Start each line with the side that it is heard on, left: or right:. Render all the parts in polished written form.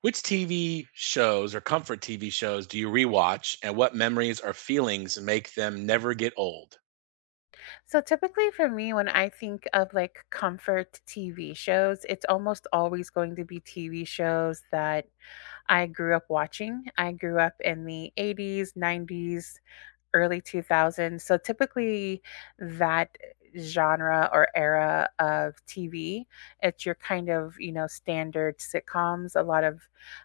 right: Which TV shows or comfort TV shows do you rewatch, and what memories or feelings make them never get old?
left: So typically for me, when I think of comfort TV shows, it's almost always going to be TV shows that I grew up watching. I grew up in the eighties, nineties, early two-thousands. So typically that genre or era of TV, it's your kind of, you know, standard sitcoms, a lot of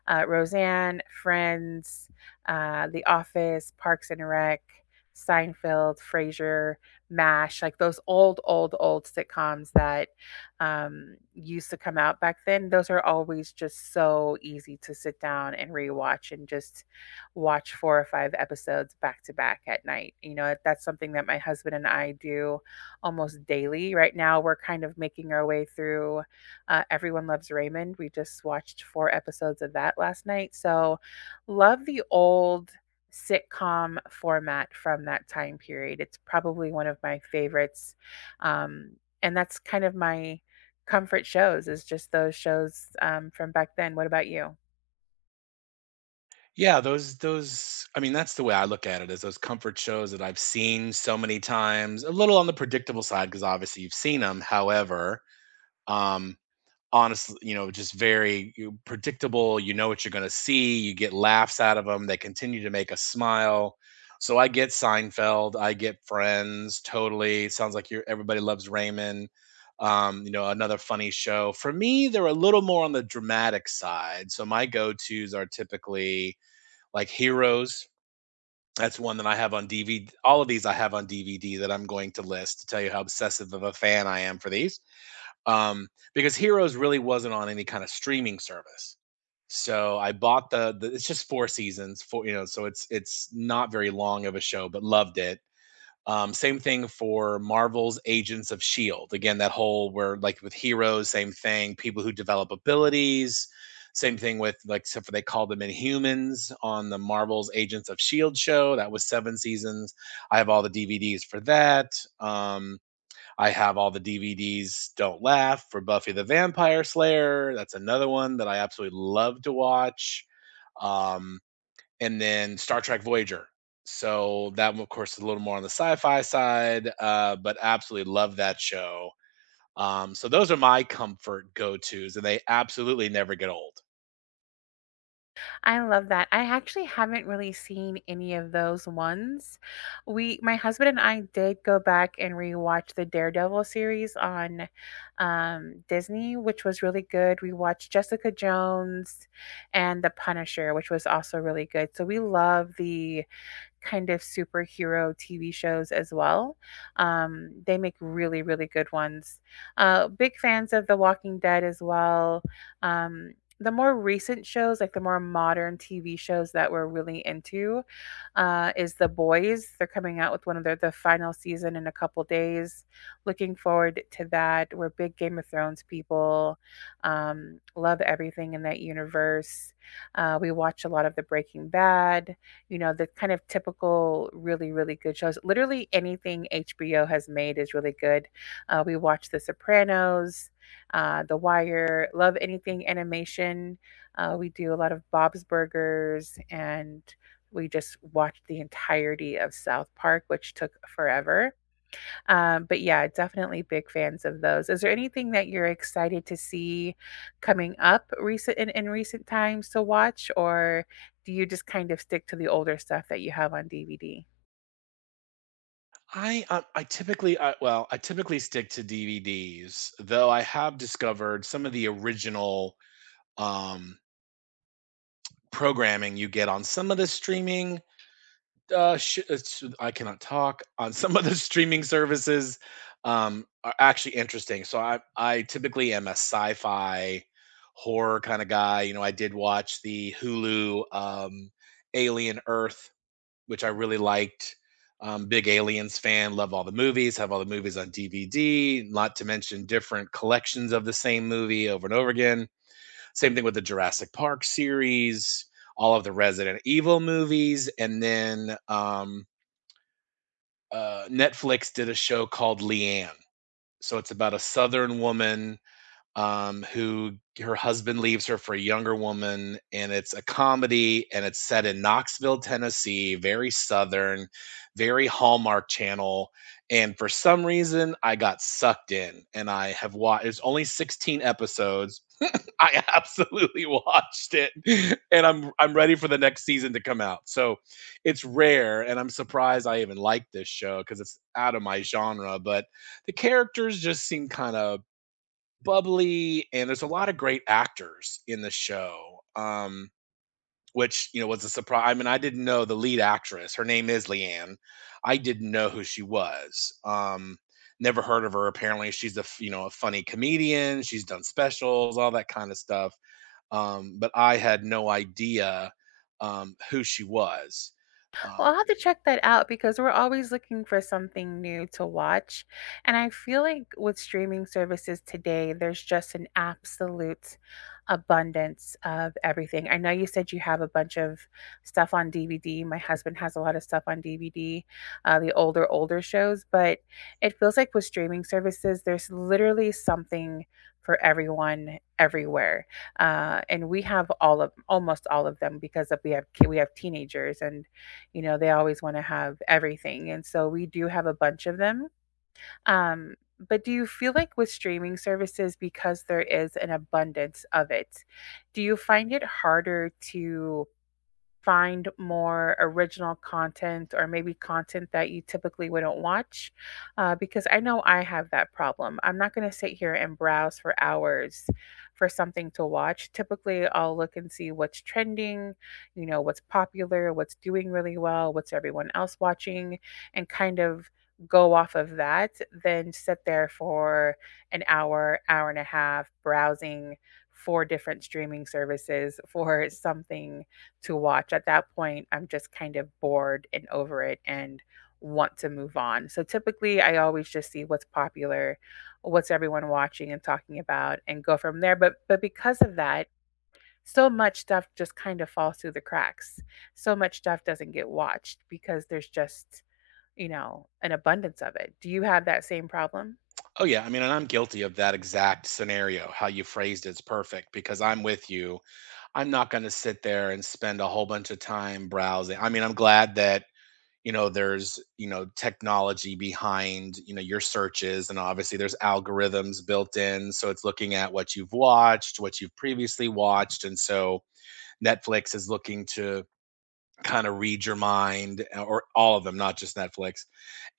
left: Roseanne, Friends, The Office, Parks and Rec, Seinfeld, Frasier, MASH, like those old sitcoms that used to come out back then. Those are always just so easy to sit down and rewatch and just watch 4 or 5 episodes back to back at night. You know, that's something that my husband and I do almost daily. Right now, we're kind of making our way through Everyone Loves Raymond. We just watched 4 episodes of that last night. So, love the old sitcom format from that time period. It's probably one of my favorites. Um, and that's kind of my comfort shows is just those shows from back then. What about you?
right: Yeah, those, that's the way I look at it is those comfort shows that I've seen so many times, a little on the predictable side because obviously you've seen them. However, um, honestly, you know, just predictable. You know what you're going to see. You get laughs out of them. They continue to make us smile. So I get Seinfeld. I get Friends. Totally. Sounds like everybody loves Raymond. You know, another funny show. For me, they're a little more on the dramatic side. So my go tos are typically like Heroes. That's one that I have on DVD. All of these I have on DVD that I'm going to list to tell you how obsessive of a fan I am for these um, because Heroes really wasn't on any kind of streaming service. So I bought the, it's just four seasons, four you know, so it's not very long of a show, but loved it. Same thing for Marvel's Agents of Shield. Again, that whole where like with heroes, same thing. People who develop abilities, same thing with like except for they call them Inhumans on the Marvel's Agents of Shield show. That was seven seasons. I have all the DVDs for that. Um, I have all the DVDs Don't Laugh for Buffy the Vampire Slayer. That's another one that I absolutely love to watch. Um, and then Star Trek Voyager. So that one, of course, is a little more on the sci-fi side, but absolutely love that show. So those are my comfort go-tos, and they absolutely never get old.
left: I love that. I actually haven't really seen any of those ones. My husband and I did go back and rewatch the Daredevil series on Disney, which was really good. We watched Jessica Jones and The Punisher, which was also really good. So we love the kind of superhero TV shows as well. They make really, really good ones. Big fans of The Walking Dead as well. Um, the more recent shows, like the more modern TV shows that we're really into, is The Boys. They're coming out with one of their the final season in a couple days. Looking forward to that. We're big Game of Thrones people. Love everything in that universe. We watch a lot of the Breaking Bad. You know, the kind of typical, really, really good shows. Literally anything HBO has made is really good. We watch The Sopranos, The Wire, love anything animation. We do a lot of Bob's Burgers and we just watched the entirety of South Park, which took forever. But yeah, definitely big fans of those. Is there anything that you're excited to see coming up recent in recent times to watch, or do you just kind of stick to the older stuff that you have on DVD?
right: Well, I typically stick to DVDs, though I have discovered some of the original um, programming you get on some of the streaming I cannot talk on some of the streaming services are actually interesting. So I typically am a sci-fi horror kind of guy. You know, I did watch the Hulu Alien Earth, which I really liked. Big aliens fan, love all the movies, have all the movies on DVD. Not to mention different collections of the same movie over and over again same thing with the Jurassic Park series, all of the Resident Evil movies, and then Netflix did a show called Leanne. So it's about a Southern woman who her husband leaves her for a younger woman, and it's a comedy, and it's set in Knoxville, Tennessee, very southern, very Hallmark Channel. And for some reason, I got sucked in, and I have watched. It's only 16 episodes. I absolutely watched it, and I'm ready for the next season to come out. So, it's rare, and I'm surprised I even like this show because it's out of my genre. But the characters just seem kind of bubbly and there's a lot of great actors in the show, which you know was a surprise. I didn't know the lead actress, her name is Leanne. I didn't know who she was, never heard of her, apparently she's you know a funny comedian, she's done specials, all that kind of stuff, but I had no idea who she was uh,
left: Well, I'll have to check that out because we're always looking for something new to watch. And I feel like with streaming services today, there's just an absolute abundance of everything. I know you said you have a bunch of stuff on DVD. My husband has a lot of stuff on DVD, the older shows, but it feels like with streaming services, there's literally something for everyone everywhere, and we have all of almost all of them because of, we have we have teenagers and, you know, they always wanna have everything, and so we do have a bunch of them. But do you feel like with streaming services, because there is an abundance of it, do you find it harder to find more original content or maybe content that you typically wouldn't watch, because I know I have that problem? I'm not going to sit here and browse for hours for something to watch. Typically, I'll look and see what's trending, you know, what's popular, what's doing really well, what's everyone else watching, and kind of go off of that, then sit there for an hour and a half browsing for different streaming services for something to watch. At that point, I'm just kind of bored and over it and want to move on. So typically, I always just see what's popular, what's everyone watching and talking about, and go from there. But because of that, so much stuff just kind of falls through the cracks. So much stuff doesn't get watched because there's just, you know, an abundance of it. Do you have that same problem?
right: oh yeah, I mean and I'm guilty of that exact scenario, how you phrased it's perfect because I'm with you. I'm not gonna sit there and spend a whole bunch of time browsing. I mean, I'm glad that, you know, there's, you know, technology behind, you know, your searches, and obviously there's algorithms built in, so it's looking at what you've watched, what you've previously watched, and so Netflix is looking to kinda read your mind, or all of them, not just Netflix,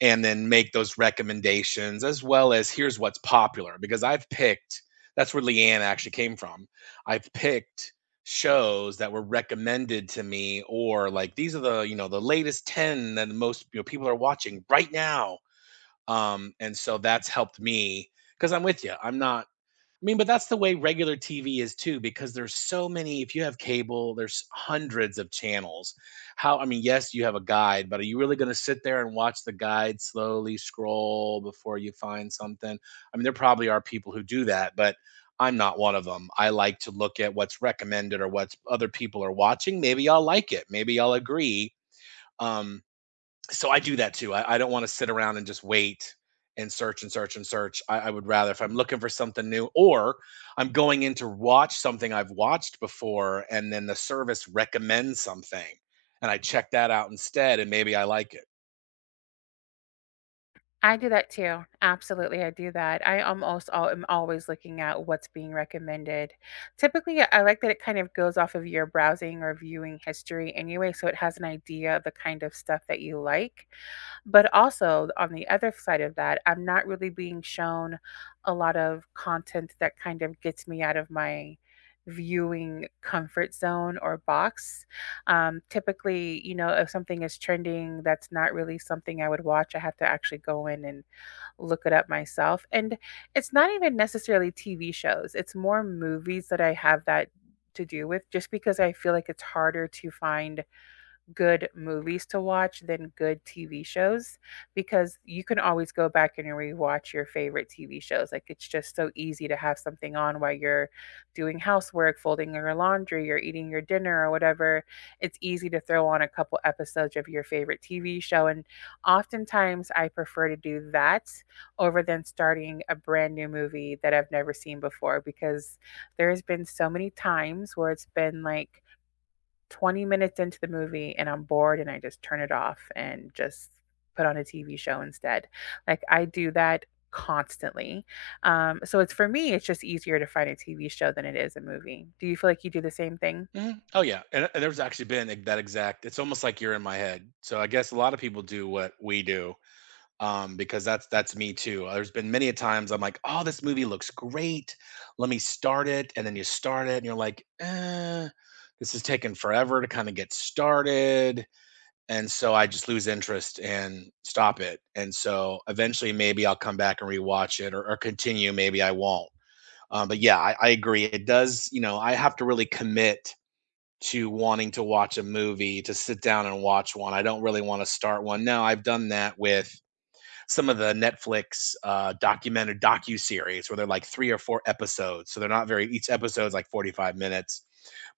right: and then make those recommendations, as well as here's what's popular because I've picked, that's where Leanne actually came from. I've picked shows that were recommended to me, or like these are the you know the latest 10 that the most you know people are watching right now, and so that's helped me because I'm with you I'm not I mean, but that's the way regular TV is too, because there's so many. If you have cable, there's hundreds of channels. How, I mean, yes, you have a guide, but are you really going to sit there and watch the guide slowly scroll before you find something? I mean, there probably are people who do that, but I'm not one of them. I like to look at what's recommended or what other people are watching. Maybe I'll like it. Maybe I'll agree. Um, so I do that too. I don't want to sit around and just wait and search and search and search. I would rather, if I'm looking for something new, or I'm going in to watch something I've watched before and then the service recommends something, and I check that out instead, and maybe I like it.
left: I do that too. Absolutely, I do that. I almost all am always looking at what's being recommended. Typically, I like that it kind of goes off of your browsing or viewing history anyway, so it has an idea of the kind of stuff that you like. But also on the other side of that, I'm not really being shown a lot of content that kind of gets me out of my viewing comfort zone or box. Typically, you know, if something is trending, that's not really something I would watch. I have to actually go in and look it up myself. And it's not even necessarily TV shows, it's more movies that I have that to do with, just because I feel like it's harder to find good movies to watch than good TV shows because you can always go back and rewatch your favorite TV shows. Like, it's just so easy to have something on while you're doing housework, folding your laundry, or eating your dinner or whatever. It's easy to throw on a couple episodes of your favorite TV show. And oftentimes I prefer to do that over than starting a brand new movie that I've never seen before because there's been so many times where it's been like, 20 minutes into the movie and I'm bored and I just turn it off and just put on a TV show instead. Like, I do that constantly. So it's for me, it's just easier to find a TV show than it is a movie. Do you feel like you do the same thing?
right: Mhm. Oh, yeah. And there's actually been like that exact, it's almost like you're in my head. So I guess a lot of people do what we do, because that's me too. There's been many a times I'm like, "Oh, this movie looks great. Let me start it," and then you start it, and you're like, eh, "This is taking forever to kind of get started," and so I just lose interest and stop it. And so eventually, maybe I'll come back and rewatch it, or continue. Maybe I won't. But yeah, I agree. It does. You know, I have to really commit to wanting to watch a movie to sit down and watch one. I don't really want to start one. Now I've done that with some of the Netflix documented docu series where they're like three or four episodes. So they're not very each episode's like 45 minutes,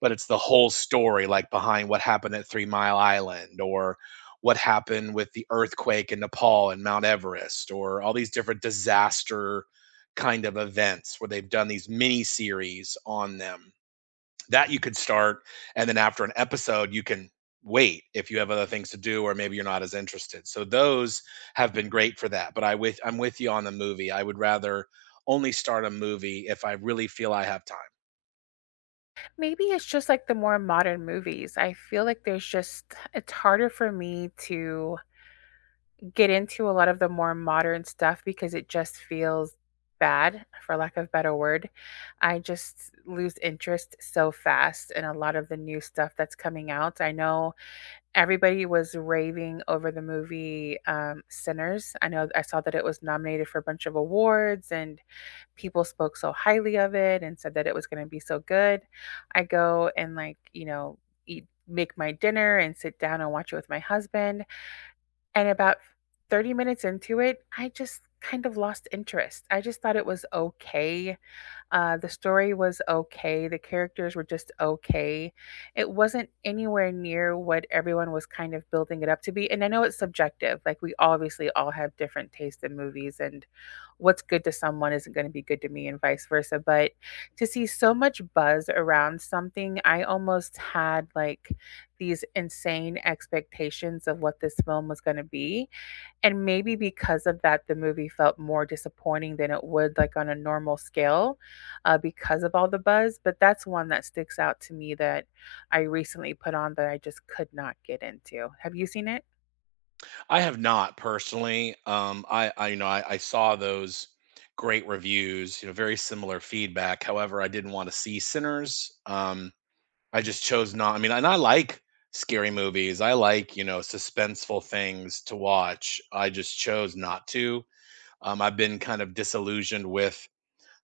right: but it's the whole story like behind what happened at Three Mile Island, or what happened with the earthquake in Nepal and Mount Everest, or all these different disaster kind of events where they've done these mini series on them. That you could start, and then after an episode, you can wait if you have other things to do or maybe you're not as interested. So those have been great for that, but I'm with you on the movie. I would rather only start a movie if I really feel I have time.
left: Maybe it's just like the more modern movies. I feel like there's just, it's harder for me to get into a lot of the more modern stuff because it just feels bad for lack of better word. I just lose interest so fast in a lot of the new stuff that's coming out. I know everybody was raving over the movie, Sinners. I know I saw that it was nominated for a bunch of awards and people spoke so highly of it and said that it was going to be so good. I go and, like, you know, eat make my dinner and sit down and watch it with my husband and about 30 minutes into it, I just kind of lost interest. I just thought it was okay. The story was okay. The characters were just okay. It wasn't anywhere near what everyone was kind of building it up to be. And I know it's subjective. Like, we obviously all have different tastes in movies, and what's good to someone isn't going to be good to me, and vice versa. But to see so much buzz around something, I almost had like these insane expectations of what this film was going to be, and maybe because of that, the movie felt more disappointing than it would like on a normal scale, because of all the buzz. But that's one that sticks out to me that I recently put on that I just could not get into. Have you seen it?
right: I have not personally. I you know I saw those great reviews, you know, very similar feedback. However, I didn't want to see Sinners. I just chose not. I mean, and I like scary movies. I like, you know, suspenseful things to watch. I just chose not to. I've been kind of disillusioned with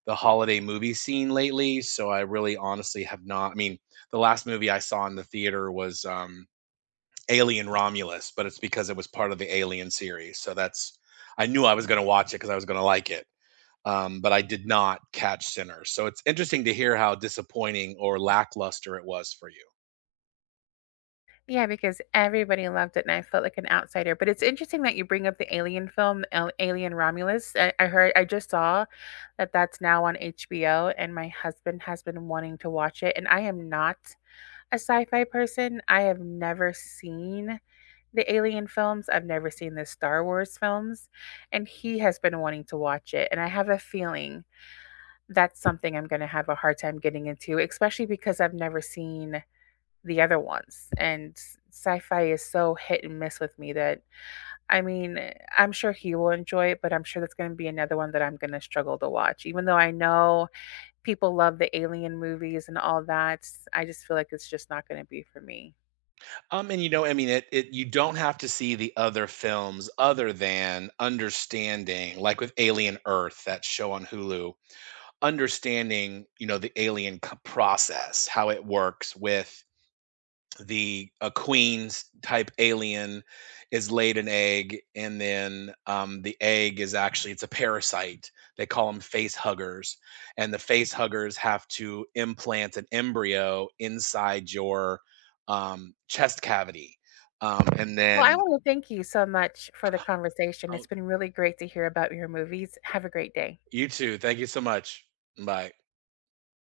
right: the holiday movie scene lately, so I really honestly have not. I mean, the last movie I saw in the theater was Alien Romulus, but it's because it was part of the Alien series. So that's I knew I was going to watch it because I was going to like it. But I did not catch Sinners. So it's interesting to hear how disappointing or lackluster it was for you.
left: Yeah, because everybody loved it and I felt like an outsider. But it's interesting that you bring up the Alien film, Alien Romulus. I heard, I just saw that that's now on HBO, and my husband has been wanting to watch it. And I am not a sci fi person. I have never seen The Alien films, I've never seen the Star Wars films, and he has been wanting to watch it, and I have a feeling that's something I'm gonna have a hard time getting into, especially because I've never seen the other ones, and sci-fi is so hit and miss with me that, eh, I'm sure he will enjoy it, but I'm sure that's gonna be another one that I'm gonna struggle to watch. Even though I know people love the Alien movies and all that, I just feel like it's just not gonna be for me.
right: And you know, I mean, it, it. You don't have to see the other films other than understanding, like with Alien Earth, that show on Hulu. Understanding, you know, the process, how it works with the a queen's type alien is laid an egg, and the egg is actually it's a parasite, they call them face huggers, and the face huggers have to implant an embryo inside your chest cavity, and then
left: Well, I want to thank you so much for the conversation. It's
right: oh,
left: been really great to hear about your movies. Have a great day.
right: you too, thank you so much, bye.